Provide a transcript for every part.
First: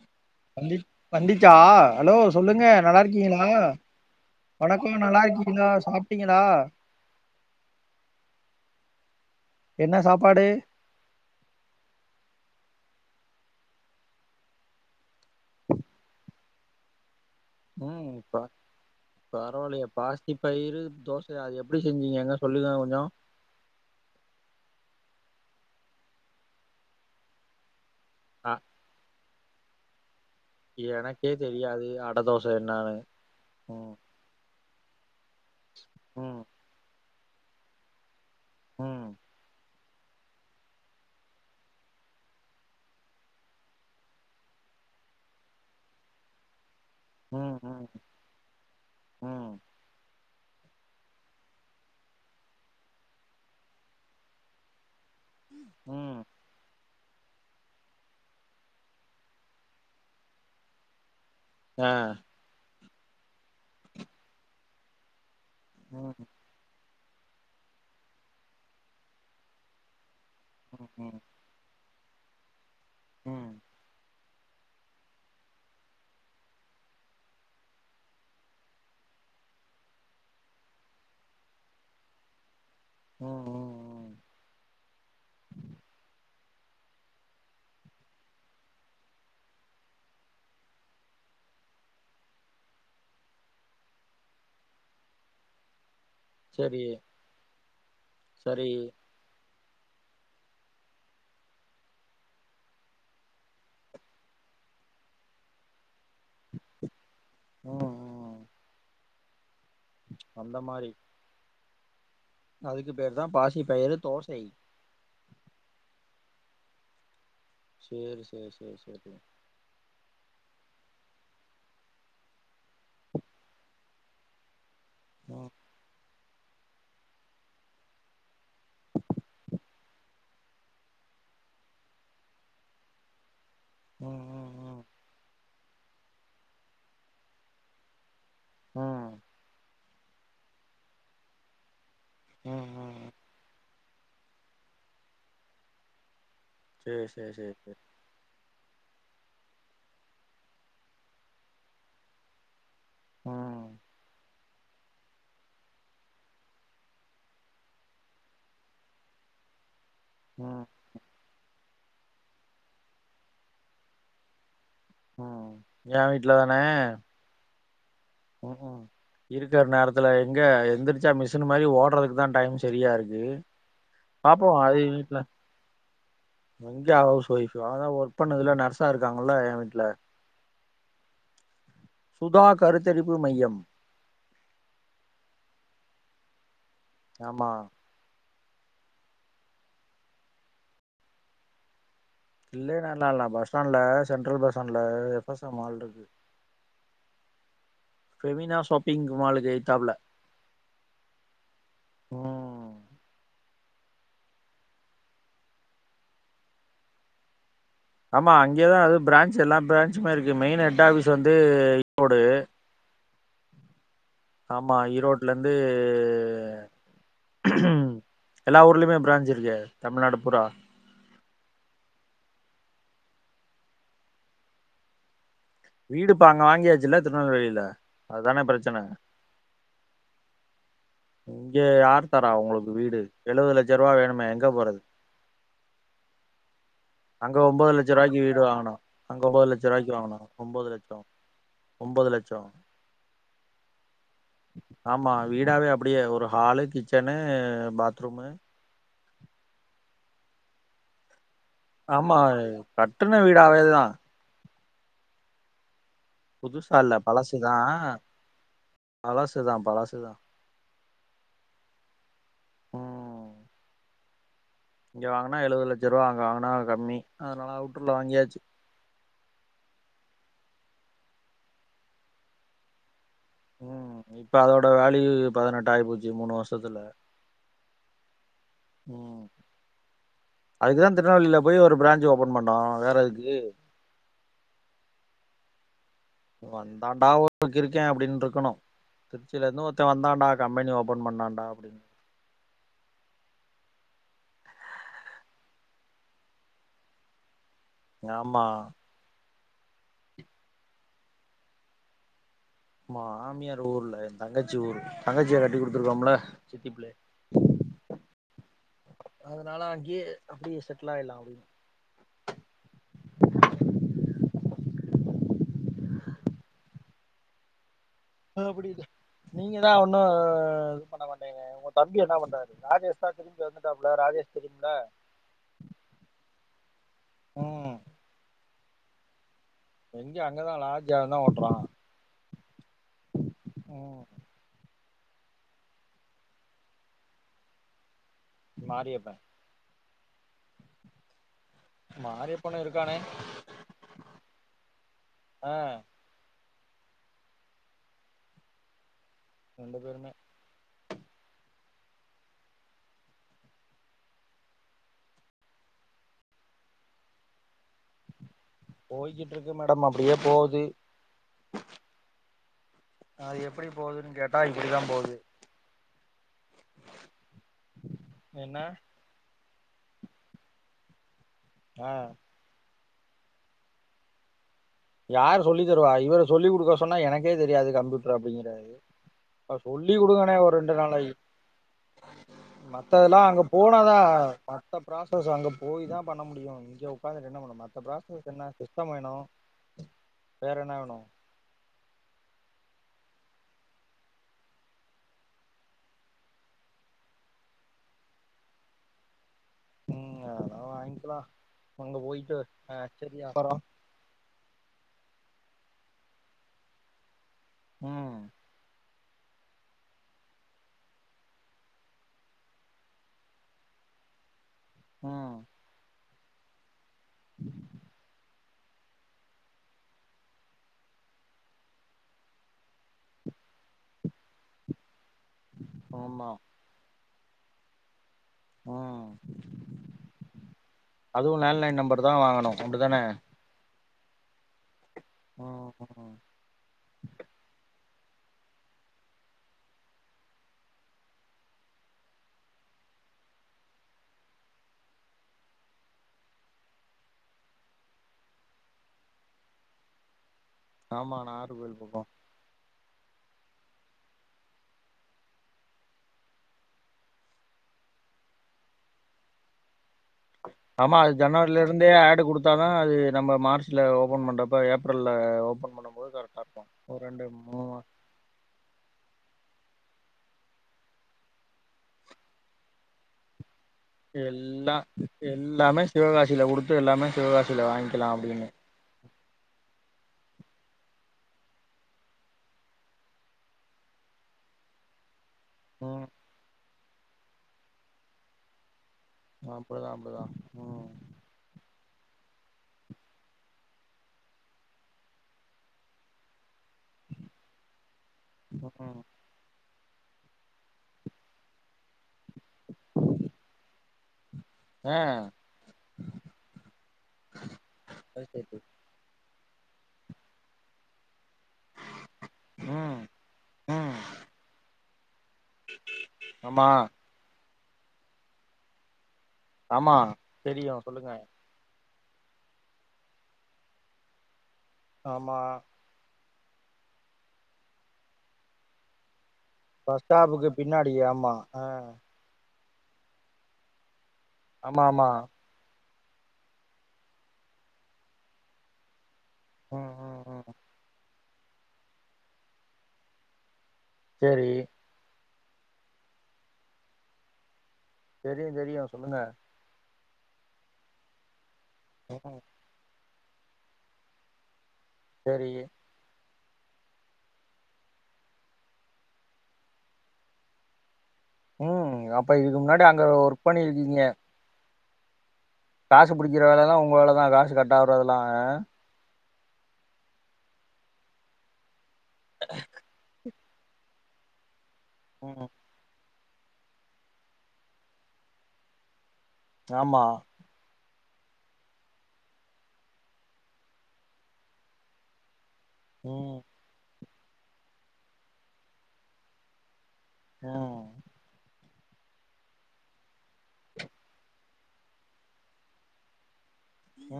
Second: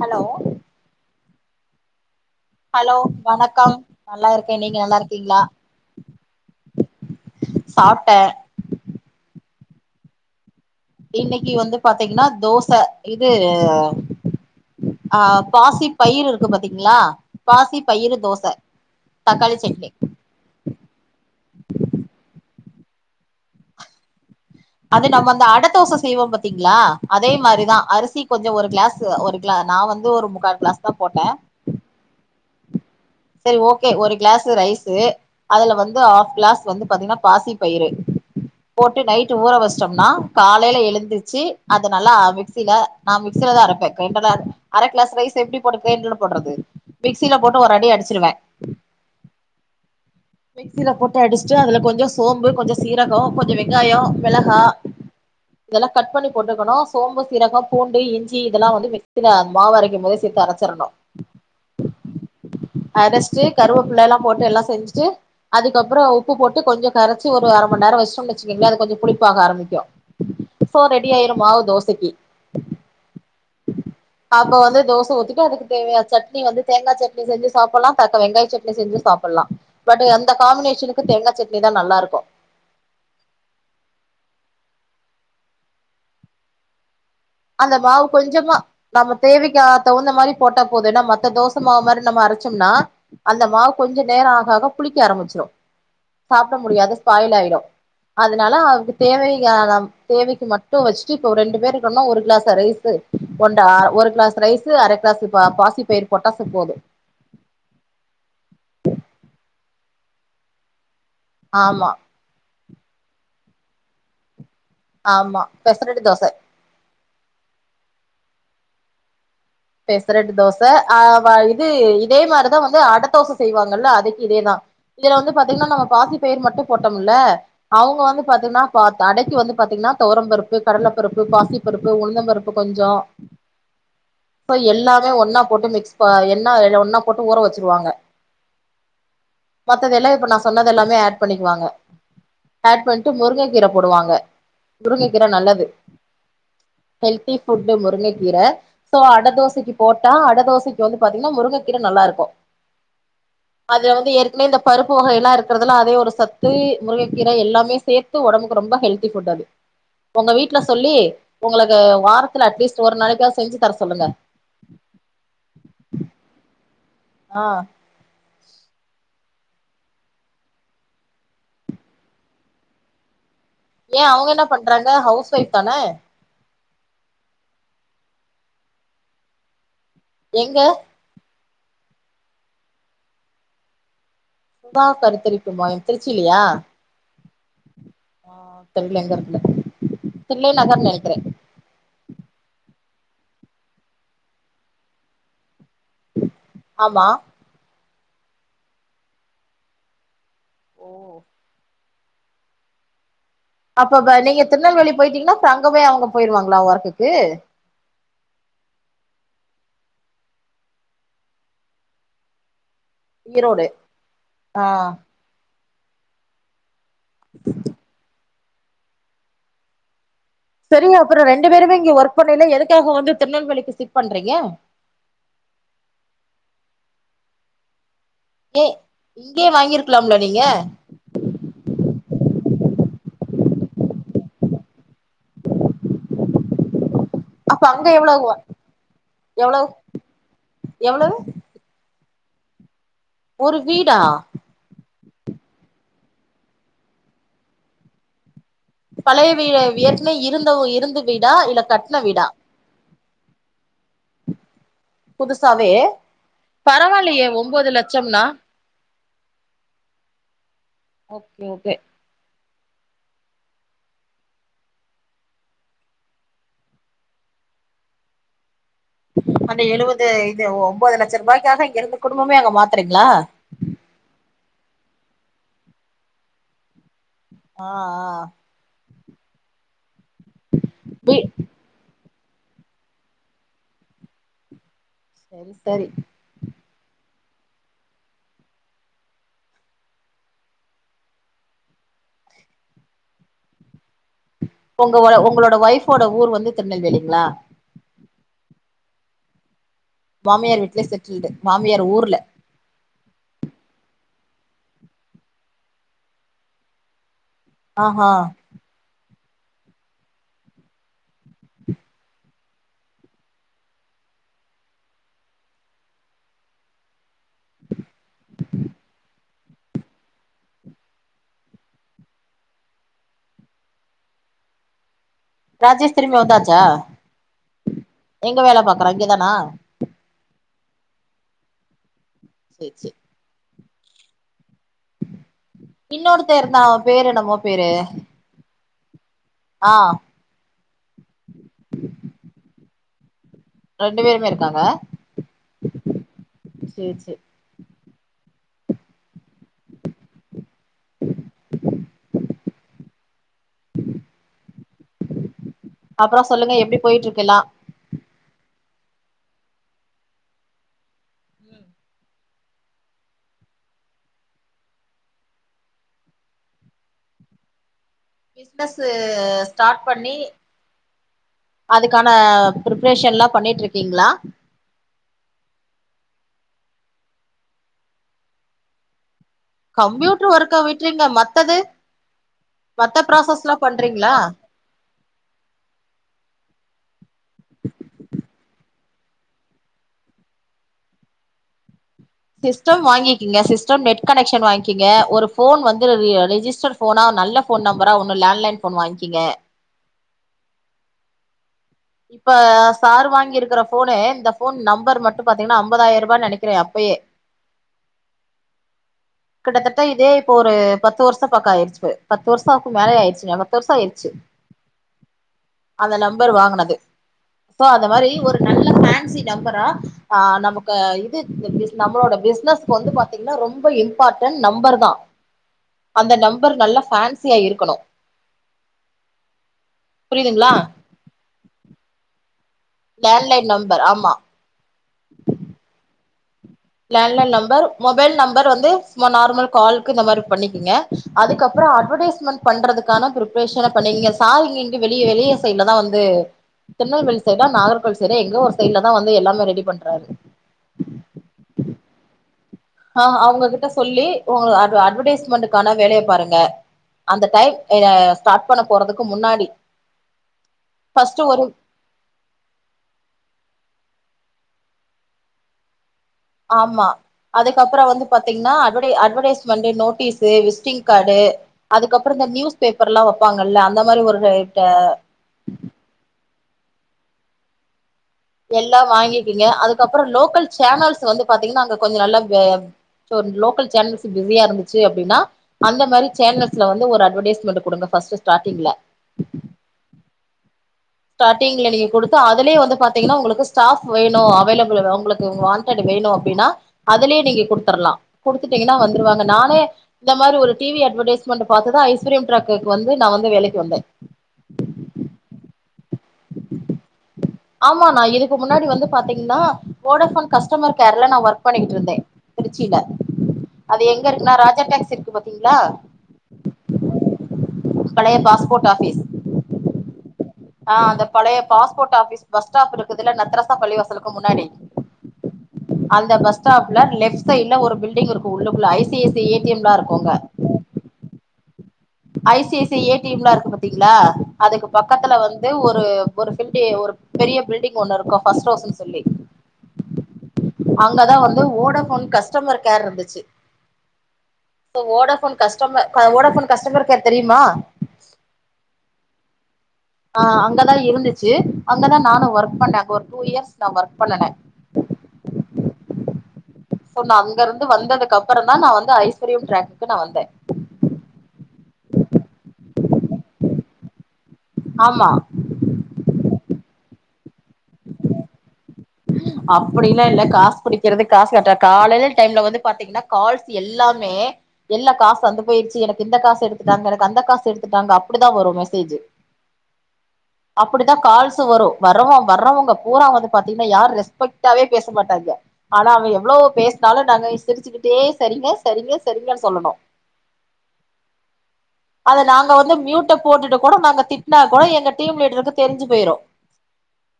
hello வந்திச்சா hello சொல்லுங்க hello நல்லா இருக்கீங்களா வணக்கம் நல்லா இருக்கே நீங்க வணக்கோ நல்லா இருக்கீங்களா இருக்கீங்ளா சாப்ட்டீங்களா சாப்ட்ட என்ன சாப்பாடு இன்னைக்கி வந்து பாத்தீங்கன்னா தோச இது ஆ பாசி பயிரு இருக்கு பாத்தீங்ளா பாசி ம் பயிறு தோச தக்காளி சட்னி இப்ப இரு தோச அது எப்டி செஞ்சீங்க எங்க சொல்லுங்க கொஞ்சோ அது நம்ம அந்த அடதோச செய்வோ பாத்தீங்ளா அதே மாரிதா அரிசி கொஞ்சோ அ ஒரு கிளாஸு ஒரு ல நா வந்து ஒரு முக்கா கிளாஸ் தா போட்டே எனக்கே தெரியாது அட தோச என்னானு செரி ஓகே ம் ஒரு கிளாஸு ரைஸு அதுல வந்து ஹாப் ம் கிளாஸ் வந்து பாத்தீங்கன்னா பாசி பயிரு போட்டு ம் நைட்டு ஊற வஸ் சம்னா காலையில எழுந்திருச்சி அத நல்லா மிக்சியில நா மிக்சிலதா அரப்பே க்ரைன்டர்ல அர கிளாஸ் ரைஸு எப்டி போட்டு கிரைண்டர்ல போட்றது மிக்சில போட்டு ஒரு ம் அடி அடிச்சிருவே ம் ம் மிக்சில போட்டு அடிஸ்ட்டு அதுல கொஞ்சோ சோம்பு கொஞ்சோ சீரகோ கொஞ்சோ வெங்காயோ மெளகா இதெல்லா கட் ம் பண்ணி போட்டுக்கணு சோம்பு சீரகோ பூண்டு இஞ்சி இதெல்லா வந்து மிக்சில மாவு அரக்கிம் போதே சேர்த்து அரச்சிறணு அ அரஸ்ட்டு கருவேப்புள்ள எல்லா போட்டு எல்லா செஞ்சுட்டு அதுக்கப்புறோ ம் உப்பு போட் டு கொஞ்சோ கரச்சி ஒரு அர மண்நேரோ வச்டோம் வச்சீங்களே அது கொஞ்சோ புளிப்பாக ஆரம்பிக்கு சோ ம் ரெடி ம் ம் ஆயிரு மாவு தோசைக்கி ம் அப்போ வந்து தோச ஊத்திட்டு அதுக்கு தேவையான சட்னி வந்து தேங்கா சட்னி செஞ்சி சப்பலா தக்க வெங்காய சட்னி செஞ்சு சாப்பல்லா பட்டு அந்த காமினேஷனுக்கு தேங்கா சட்னி தா நல்லாருக்கு ம் ம் அந்த மாவு கொஞ்சமா நம்ம தேவைக்கு தகுந்த மாரி போட்டா போது ஏனா மத்த தோசமாவு மாரி நம்ம அரச்சம்னா அந்த மாவு கொஞ்சோ நேரோ ஆக ஆக புளிக்க ஆரம்பிச்சிரு சாப்ட சரி முடியாது ஸ்பாயில் ஆயிடு அதனால சரி அதுக்கு தேவையான தேவைக்கு மட்டு வச்சுட்டு இப்ப ஒரு ரெண்டு பேர் இருக்கம்னா ஒரு க்ளாஸ ரைஸு போண்டா அ ஒரு கிளாஸ் ரைஸு அர க்ளாஸு பா பாசி பயிரு போட்டாசு போது அ அ அ அந்த மாரி ஆமா அதுக்கு பேருதா பாசிப்பயிரு தோசை ஆமா பெசரடி தோச சேரி சேரி சேர் சேரி பெசரெட்டு தோச ஆ இது இதே மார்தா வந்து அட தோச செய்வாங்கல்ல அதுக்கு இதேதா இதுல வந்து ம் பாத்தீங்கன்னா நம்ம பாசிபயர் மட்டு போட்டோம்ல அவுங்க வந்து பாத்தீங்கன்னா பா கடைக்கு வந்து பாத்தீங்கன்னா தோவர பருப்பு கடல பருப்பு பாசி பருப்பு உளுந்தம் பருப்பு கொஞ்சோ அ இப்ப எல்லாமே ஒன்னா போட்டு மிக்ஸ் ப என்னா ஒன்னா போட்டு ஊற வச்சிருவாங்க அ மத்ததெல்லா இப்ப நா சொன்னதெல்லாமே ஆட் பண்ணிக்குவாங்க ம் ஆட் பண் ம் ட்டு முருங்க கீர போடுவாங்க முருங்க கீர நல்லது சேரி சேரி ஹெல்தி சேரி ஃபுட்டு சேரி முருங்கக்கீர சோ அட தோசக்கி போட்டா அட தோசக்கி வந்து பாத்தீங்கன்னா முருங்கக்கீர நல்லாருக்கு ம் அதுல வந்து ஏற் இன்னு இந்த பருப்பு வகையல்லா இருக்கறதுலா அதே ஒரு சத்து முருகக்கீர எல்லாமே சேத்து ஒடம்புக்கு ரொம்ப ஹெல்த்தி ஃபுட்டு அது உங்க வீட்ல ம் சொல்லி உங்களுக்கு வாரத்துல அட்லீஸ்ட் ஒரு நாளைக்காவ்து செஞ்சு தர சொல்லுங்க ம் எ வீட்லதானே அ அஹ இருக்கிற நேரத்துல எங்க எந்திரிச்சா மிஷின்னு மாரி ஓடுறதுக்கு தா டைம் சரியா இருக்கு ஏன் அவுங்க என்ன பாப்போ பண்றாங்க ஹவுஸ் ஒய்ஃப் தான இங்க ஹவுஸ் ஒய்ஃப்பு தா அதா ஒர்க் பண்ணதுல நர்ஸா இருக்காங்கள்ல என் வீட்ல எங்க சுதா கருத்தரிப்பு மையம் சுதா கருத்தரிப்பு மாயம் திருச்சிலியா ஆமா தெர்ல எங்க இருக்குனு தில்லை நகர்னு நனைக்கிறே தில்லைநகர்ல்லா இல்ல பஸ்டாண்ட்ல சென்ட்ரல் பஸ்டாண்ட்ல எஃப்எஸ்எம் மால்ருக்கு ஆமா ஃபெமினா ஷாப்பிங் மாலுக்கு எய்த்தாபுல ஓ ம் அப்ப பா நீங்க திருநெல்வேலி போயிட்டீங்ன்னா அப்ப அங்கவே அவங்க போயிருவாங்ளா ஒர்க்குக்கு ஆமா அங்கேதா அது பிரான்ச் எல்லா பிரான்ச்சுமே இருக்கு மெயின் ஹெட் ஆஃபீஸ் வந்து [inaudible] ரோடு ஈரோடு ஆ ஆமா ஈரோட்டுலந்து எல்லா ஊர்லயுமே பிரான்ஞ் இருக்கே தமிழ்நாடு பூரா செரி அப்புறோ ரெண்டு பேருமே இங்க ஒர்க் பண்ணைல எதுக்காக வந்து திருநெல்வேலிக்கு சிஃப்ட் பண்றீங்க வீடு இப்ப அங்க வாங்கியாச்சுல்ல திருநெல்வேலில அதுதான பிரச்சன இங்யே வாங்கிருக்லாம்ல நீங்க இங்க யார் தரா உங்களுக்கு வீடு எழுவது லட்சரூவா வேணுமே எங்க போறது [unintelligible] அங்க அப்ப ஒன்போது லட்ச ரூபாய்க்க எவ்வளவு வீடு வாங்கனும் அங்க ஒன்போது லட்ச எவ்வளவு ரூபாய்க்கு வாங்கனு ஒன்போது லட்சோ எவ்வளவு ஒன்போது லட்சோ ஒரு வீடா ஆமா வீடாவே அப்பிடியே ஒரு ஹாலு கிச்சனு பாத்ரூமு பழைய வீ வீட்ல இருந்தவ இருந்து வீடா இல்ல கட்ன ஆமா வீடா கட்டுன வீடாவேதா புதுசாவே புதுசாலல பரவாயில்லையே ஒன்பது பழசுதான் லட்சம்னா பழசுதான் பழசுதான் ஓகே ஓகே ம் இங்க வாங்குனா எழுபதுலட்ச ரூபா அங்க வாங்கினா கம்மி அதனால அவுட்டர்ல வாங்கியாச்சு அந்த எழுபது இது ஒன்பது லட்சம் ரூபாய்க்காக அங்க இருந்த குடும்பமே அங்க மாத்துறீங்களா ம் இப்ப அதோட வேல்யூ பதினெட்டாயிப்பச்சு மூணு வருஷத்துல ஆஆ ம் அதுக்குது வீ திருநெ போய் ஒரெயொரு பிரான்ஞ்சு ஓபன் பண்ணோம் வேற அதுக்கு சரி சரி வந்தான்டா ஒருத்தன் கிருக்கன் அப்படின்னு இருக்கணும் திருச்சியிலருந்து ஒருத்தன் வந்தான்டா கம்பெனி ஓப்பன் பண்ணான்ண்டா அப்படின்னு உங்க உங்களோட ஒய்ஃபோட ஊர் வந்து திருநெல்வேலிங்களா ஆமா மாமியார் வீட்டுலய செட்டுல்ட்டு மாமியார் ஊர்ல மா மாமியார் ஊர்ல என் தங்கச்சி ஊர் தங்கச்சியா கட்டி குடுத்துருக்கோம்ல சித்தி பிள்ளை ஆ ஆ அதனால அங்கே அப்படியே செட்டில் ஆயலாம் அப்படின்னு அ அப்படிய நீங்க தான் ஒன்னும் இது பண்ண மாட்டீங்க உங்க தம்பி என்ன பண்றாரு ராஜேஷ் தான் திரும்பி வந்துட்டாப்புல ராஜேஷ் தெரியுமில்ல ராஜேஷ் திரும்ம வந்தாச்சா ம் எங்க வேலை பாக்கறான் இங்கேதானா எங்க அங்கதான் லாட்ஜ் அவந்தா ஓட்றான் சரி சரி ஹ இன்னொருத்த இருந்தான் அவன்‌ பேரு என்னமோ பேரு மாரியப்பன் ஆ மாரியப்ப இருக்கானே ரெண்டு பேருமே இருக்காங்க ஆ சரி சரி ரெண்டு பேருமே அப்புறம் சொல்லுங்க எப்படி போயிட்டு இருக்கு எல்லாம் போய்கிட்டு இருக்கு மேடம் அப்படியே போகுது அது எப்படி போகுதுன்னு கேட்டா இப்டிதான் போகுது என்ன பிஸ்னஸ்ஸு ஸ்டார்ட் பண்ணி ஆ அதுக்கான பிரிப்ரேஷன்ல்லாம் பண்ணிட்டிருக்கீங்களா யார்ரு சொல்லி தருவா இவரு சொல்லி் குடுக்க சொன்னா எனக்கே தெரியாது கம்ப்யூட்டர் அப்படிங்கறாரு அப்ப சொல்லி கம்ப்யூட்டர் கொடுங்காண்ணேஒரு ஒர்க்க ரெண்டு நாள் விட்ருங்க ஆகி மத்தது மத்த மத்ததெல்லா அங்க ப்ராசஸ்லா போனாதா பண்றீங்களா மத்த ப்ராசஸ்லு அங்கே போய் தா பண்ண முடியும் இங்க உக்காந்துட்டு என்ன பண்ண மத்த ப்ராசஸ் என்ன சிஸ்டம் வேணு வேற என்ன வேணு சிஸ்டம் வாங்கிக்கங்க சிஸ்டம் நெட் கனெக்ஷன் வாங்கிக்கங்க ஒரு ஃபோன் வந்து ரிஜிஸ்டர் போனா நல்ல ஃபோன் நம்பரா ஒன்னு லேண்ட்லைன் ஃபோன் வாங்கிங்க ம் அதல்லா வாங்கிக்லா இப்ப சார் வாங்கிருக்கிற ஃபோனு இந்த ஃபோன் நம்பர் மட்டு பாத்தீங்னா ஐம்பதாயிரோ ரூபான்னு நெனக்கிறே அப்பயே ம் கிட்டத்தட்ட இதே இப்போ ஒரு பத்து வருஷ பக்கோ ஆயிடுச்சு பத்து வருஷத்துக்கு மேலே ஆயிடுச்சுங்க பத்து வருஷோ ஆயிடுச்சு ம் அந்த நம்பர் வாங்குனது சோ அந்த மாரி ஒரு நல்ல ஃபேன் சி நம்பரா ஆ நமக்கு இது பிசி நம்மளோட பிசினஸ்க்கு வந்து பாத்தீங்ன்னா ரொம்ப இம்பார்டன்ட் நம்பர் தா அந்த ஆமா நம்பர் நல்லா ஃபேன்சியா இருக்கணு ம் புரியுதுங்களா அதுவு லேண்ட்லைன் நம்பர் தா வாங்கணு அப்டிதான லேண்ட்லைன் நம்பர் ஆமா ம் லேண்ட்லைன் நம்பர் மொபைல் நம்பர் வந்து நார்மல் காலுக்கு இந்த மாரி பண்ணிக்கங்க அதுக்கப்புறோ அட்வடைஸ்மெண்ட் பண்றதுக்கான பிப்பரேஷன இப்ப நீங்க சார்ங்க இங்க வெளி வெளிய சைடுல தா வந்து திருநெல்வேலி சைடா நாகர்கோயில் சைடா எங்கோ ஒரு சைடுல தா வந்து எல்லாமே ரெடி பண்றாரு ஆமா நாகர்கோயில் பக்கோ ஆ அவங்ககிட்ட சொல்லி உங்க அட்வடைஸ்மெண்ட்டுக்கான வேலய பாருங்க அந்த டைம் ஆ ஸ்டார்ட் பண்ண போறதுக்கு முன்னாடி ஆமா அது ஃபர்ஸ்ட்டு ஒரு ஜனவரில இப்ப இருந்தே ஆட் கொடுத்தாதா அது நம்ம மார்ச்ல ஓப்பன் பண்றப்ப ஏப்ரல்ல ஓபன் பண்ணும் போது கரெக் பாப்போ ஆமா ஒரு ரெண்டு மூணு அதுக்கப்புறோ வந்து பாத்தீங்கன்னா அட்வ அட்வடைஸ்மெண்டு நோட்டீஸு விசிட்டிங் கார்டு அதுக்கப்புறோ இந்த நியூஸ் பேப்பர்ல்லா வப்பாங்கல்ல அந்த மாரி ஒரு எல்லா எல்லாமே சிவகாசியில கொடுத்து எல்லாமே சிவகாசியில வாங்கிக்கலா அப்டின்னு எல்லா வாங்கிக்கங்க அதுக்கப்புறோ லோக்கல் சேனல்ஸ் வந்து பாத்தீங்ன்னா அங்க கொஞ்ச நல்லா கே சோ லோக்கல் சேனல்ஸு பிஸியா இருந்துச்சு அப்டின்னா அந்த ம் மாரி சேனல்ஸ்ல வந்து ஒரு அட்வடைஸ்மெண்ட் கொடுங்க ஃபஸ்ட் ஸ்டார்டிங்ல அப்டிதா அப்டிதா ம் ஸ்டாரிங்ல நீங்க கொடுத்து அதுலயு வந்து பாத்தீங்கன்னா உங்களுக்கு ஸ்டாஃப் வேணு அவைலபிள் உங்களுக்கு வேணு அப்டின்னா அதுலயே நீங்க கொடுத்துரலா குடுத்துட்டீங்கன்னா ம் வந்துருவாங்க நானே இந்த மாரி ஒரு டிவி அட்வர்டைஸ் ஸ்மென்ட் பாத்துதா ஐஸ்வர்யம் டிரக்குக்கு வந்து நா வந்து வேலைக்கு வந்தே அஹ் ஆமா நா அது இதுக்கு சரி முன்னாடி வந்து பாத்தீங்ன்னா வோடாஃபோன் கஸ்டமர் கேர்ல நா ஒர்க் பண்ணிக்கிட்டு இருந்தே திருச்சில ம் அது ம் எங்க இருக்குனா ராஜா டாக்ஸ் இருக் இருக்கு பாத்தீங்ளா ஆமா பழைய பாஸ்போர்ட் ஆஃபிஸ் ஆமா தெரியு ஆ அந்த சொல்லுங்க பழைய பாஸ்போர்ட் ஆஃபீஸ் பஸ் ஸ்டாப் இருக்குதுல நத்தரசா பள்ளி வாசலுக்கு முன்னாடி ஆமா அந்த பஸ் ஸ்டாப்ல லெஃப்ட் சைட்ல ஒரு பில்டிங் இருக்கு உள்ளுக்குள்ள ஐ சி ஐ சி ஏடிஎம்லார் பஸ் ஸ்டாப்புக்கு பின்னாடி ஆமா ஐசி ஐசி ஏடிஎம்லா இருக்கு பாத்தீங்ளா அதுக்கு ஆமா ஆமா பக்கத்துல வந்து ஒரு ஒரு பில்டி ஒரு பெரிய பில்டிங் ஒண்ணு இருக்கு ஃபஸ்ட் ஹவுஸ்ன்னு சொல்லி ம் ம் ம் அங்கதா வந்து ஓடஃபோன் கஸ்டமர் கேர் இருந்துச்சு சேரி இப்ப ஓடஃபோன் கஸ்டம க ஓடஃபோன் கஸ்டமர் கேர் தெரிமா தெரியு தெரியு சொல்லுங்க ஆ அங்கதா இருந்துச்சு அங்கதா நானு ம் ஒர்க் பண்ணே அங்க ஒரு டூ இயர்ஸ் நா ஒர்க் பண்ணுனே சேரி ஸோ நா அங்கருந்து வந்ததுக்கப்பறோந்தா நா வந்து ஐஸ்வர்யம் ட்ராக்குக்கு நா வந்தே ம் அப்ப இதுக்கு முன்னாடி அங்க ஒர்க் பண்ணியிருக்கீங்க ஆமா காசு புடிக்கிற வேலைலா ஒங்க வேல தா காசு கட்டாவுறதுலாங்க அப்டில்லா இல்ல காசு புடிக்கிறது காசு கட்டா காலைல டைம்ல வந்து பாத்தீங்கன்னா கால்ஸ் எல்லா மே எல்லா காசு வந்து ம் போய்ருச்சு எனக் இந்த காசு எடுத்துட்டாங்க எனக் அந்த காசு எடுத்துட்டாங்க அப்டிதா வரு மெசேஜு ஆமா அப்டிதா கால்ஸு வரு வர்றவ வர்றவங்க பூரா வந்து பாத்தீங் யார் ரெஸ்பெக்டாவே பேச மாட்டாங்க ஆனா அவே ம் எவ்ளோ பேசு னாலு நாங்க சிரிச்சுக்கிட்டே செரிங்க செரிங்க செரிங்கன் சொல்லனு ம் அத நாங்க வந்து மியூட்ட போட்டுட்டு கூட நாங்க திட்னா கோ எங்க டீம் லீட்ருக்கு தெரிஞ்சு போய்ரு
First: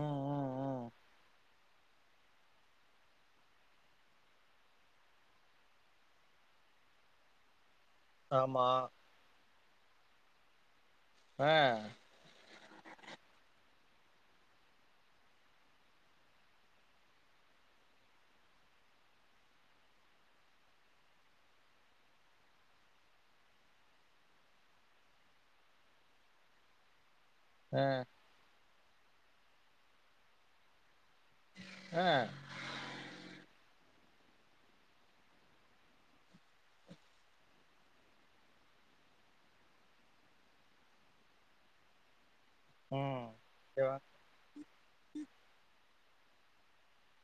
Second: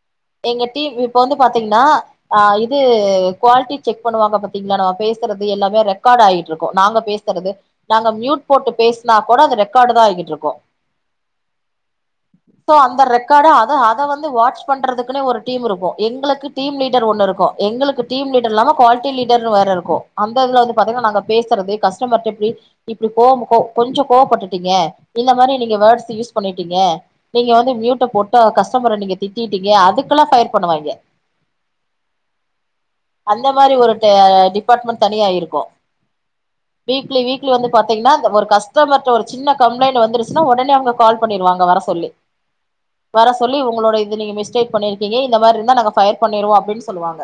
ம் ம் எங்க ம் டீம் இப்ப வந்து பாத்தீங்னா ஆ இது குவாலிட்டி செக் பண்வாங்க பாத்தீங்ளா நம்ம பேசுறது எல்லாமே ரெக்கார்ட் ஆயிட்ருக்கு நாங்க பேசு சறது நாங்க மியூட் ஆமா போட்டு பேசுனா கூட அது ரெக்கார்டு தா ஆகிட்ருக்கு ஆ ஸோ அந்த ரெக்கார்ட அத அத வந்து வாட்ச் பண்றதுக்குனே ஒரு டீம் இருக்கு எங்களக்கு டீம் லீடர் ஒண்ணு இருக்கு எங்களுக்கு டீம் லீடர் இல்லாம குவாலிட்டி லீடர்னு வேற இருக்கு அந்த இதுல வந்து பாத்தீங்னா நாங்க பேசுறது கஸ்டமர்ட்ட எப்டி இப்டி கோம் கோ கொஞ்சொ கோவப்பட்டுட்டீங்க இந்த மாரி நீங்க வேர்ட்ஸ் யூஸ் பண்ணிட்டீங்க நீங்க வந்து ஆ மியூட்ட போட்டு கஸ்டமர நீங்க திட்டிட்டீங்க அதுக்குலா ஃபைன் பண்ணுவாய்ங்க ஆ அந்த மாரி ஒரு ட டிபார்ட்மெண்ட் தனியாய் இருக்கு வீக்லி வீக்லி வந்து பாத்தீங்னா ஒரு கஸ்டமர்ட்ட ஒரு சின்ன கம்ப்ளைண்ட் வந்துருச்சுனா ஒடனே அவுங்க கால் பண்ணிருவாங்க வர சொல்லி ம் வர சொல்லி உங்களோட ஓகேவா இது நீங்க மிஸ்டேக் பண்ணிருக்கீங்க இந்த மார்ருந்தா நாங்க ஃபயர் பண்ணிருவோ அப்டின் சொல்வாங்க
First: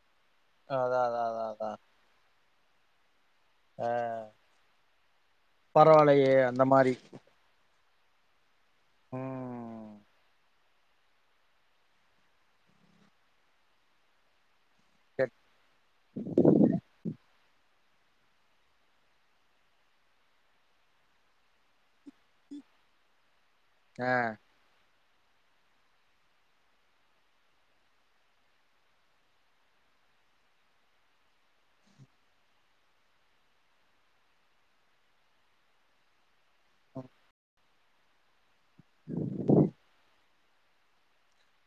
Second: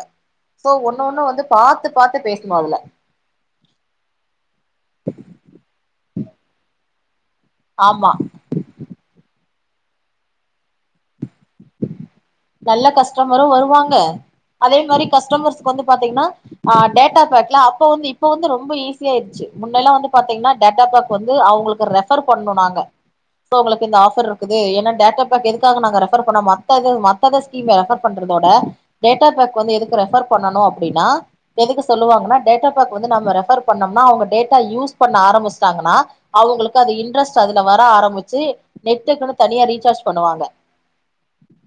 ஸோ அதா அதா ஒன்னொன்னு வந்து அதா அதா பாத்துப் பாத்து பேசனு அதுல ஆ பரவால்லயே அந்த மாரி ஆமா ம் நல்ல கஸ்டமரு வருவாங்க அதே மாரி கஸ்டமர்ஸ்க்கு வந்து பாத்தீங்னா ஆ டேட்டா பேக்ல அ ப்ப வந்து இப்ப வந்து ரொம்ப ஈஸியா ஆய்ருச்சு முன்னெல்லா வந்து பாத்தீங்னா டேட்டா பேக் வந்து அவுங்களுக்கு ரெ ஃபர் பண்ணு நாங்க ஸோ உங்ளுக்கு இந்த ஆ ஆஃபர்ருக்கு து ஏனா டேட்டா பேக் எதுக்காக நாங்க ரெஃபர் பண்ண மத்த இது மத் தத ஸ்கீமு ரெஃபர் பண்றதோட டேட்டா பேக் வந்து எதுக்கு ரெஃபர் பண்ணணு அப்டின்னா எதுக்கு சொல்லுவாங்னா டேட்டா பேக் வந்து நம்ம ரெஃபர் பண்ணம்னா அவுங்க டேட்டா யூஸ் பண்ண ஆரம்மிச்ட்டாங்கன்னா அவுங்ளுக்கு அது இன்ட்ரெஸ்ட் அதுல வர ஆரம்மிச்சு நெட்டுக்குன்னு தனியா ரீசார்ஜ் பண்ணுவாங்க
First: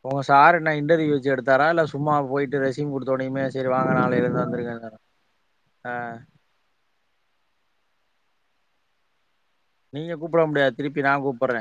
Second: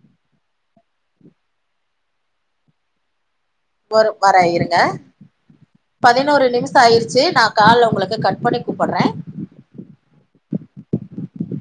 ஒங்க சார் என்ன இண்டர்வியூ வச்சு எடுத்தாரா இல்ல சும்மா போய்ட்டு ரெஸ்யூம் குடுத்தோனயுமே செரி வாங்க ஒரு வர நாளைலந்து இருங்க வந்திருங்கங்க ஆ சோ ஆயிடுச்சி நா கால்ல உங்களுக்கு கட் பண்ணி கூப்புட்ற நீங்க கூப்புட முடியாது திருப்பி நா கூப்புட்ற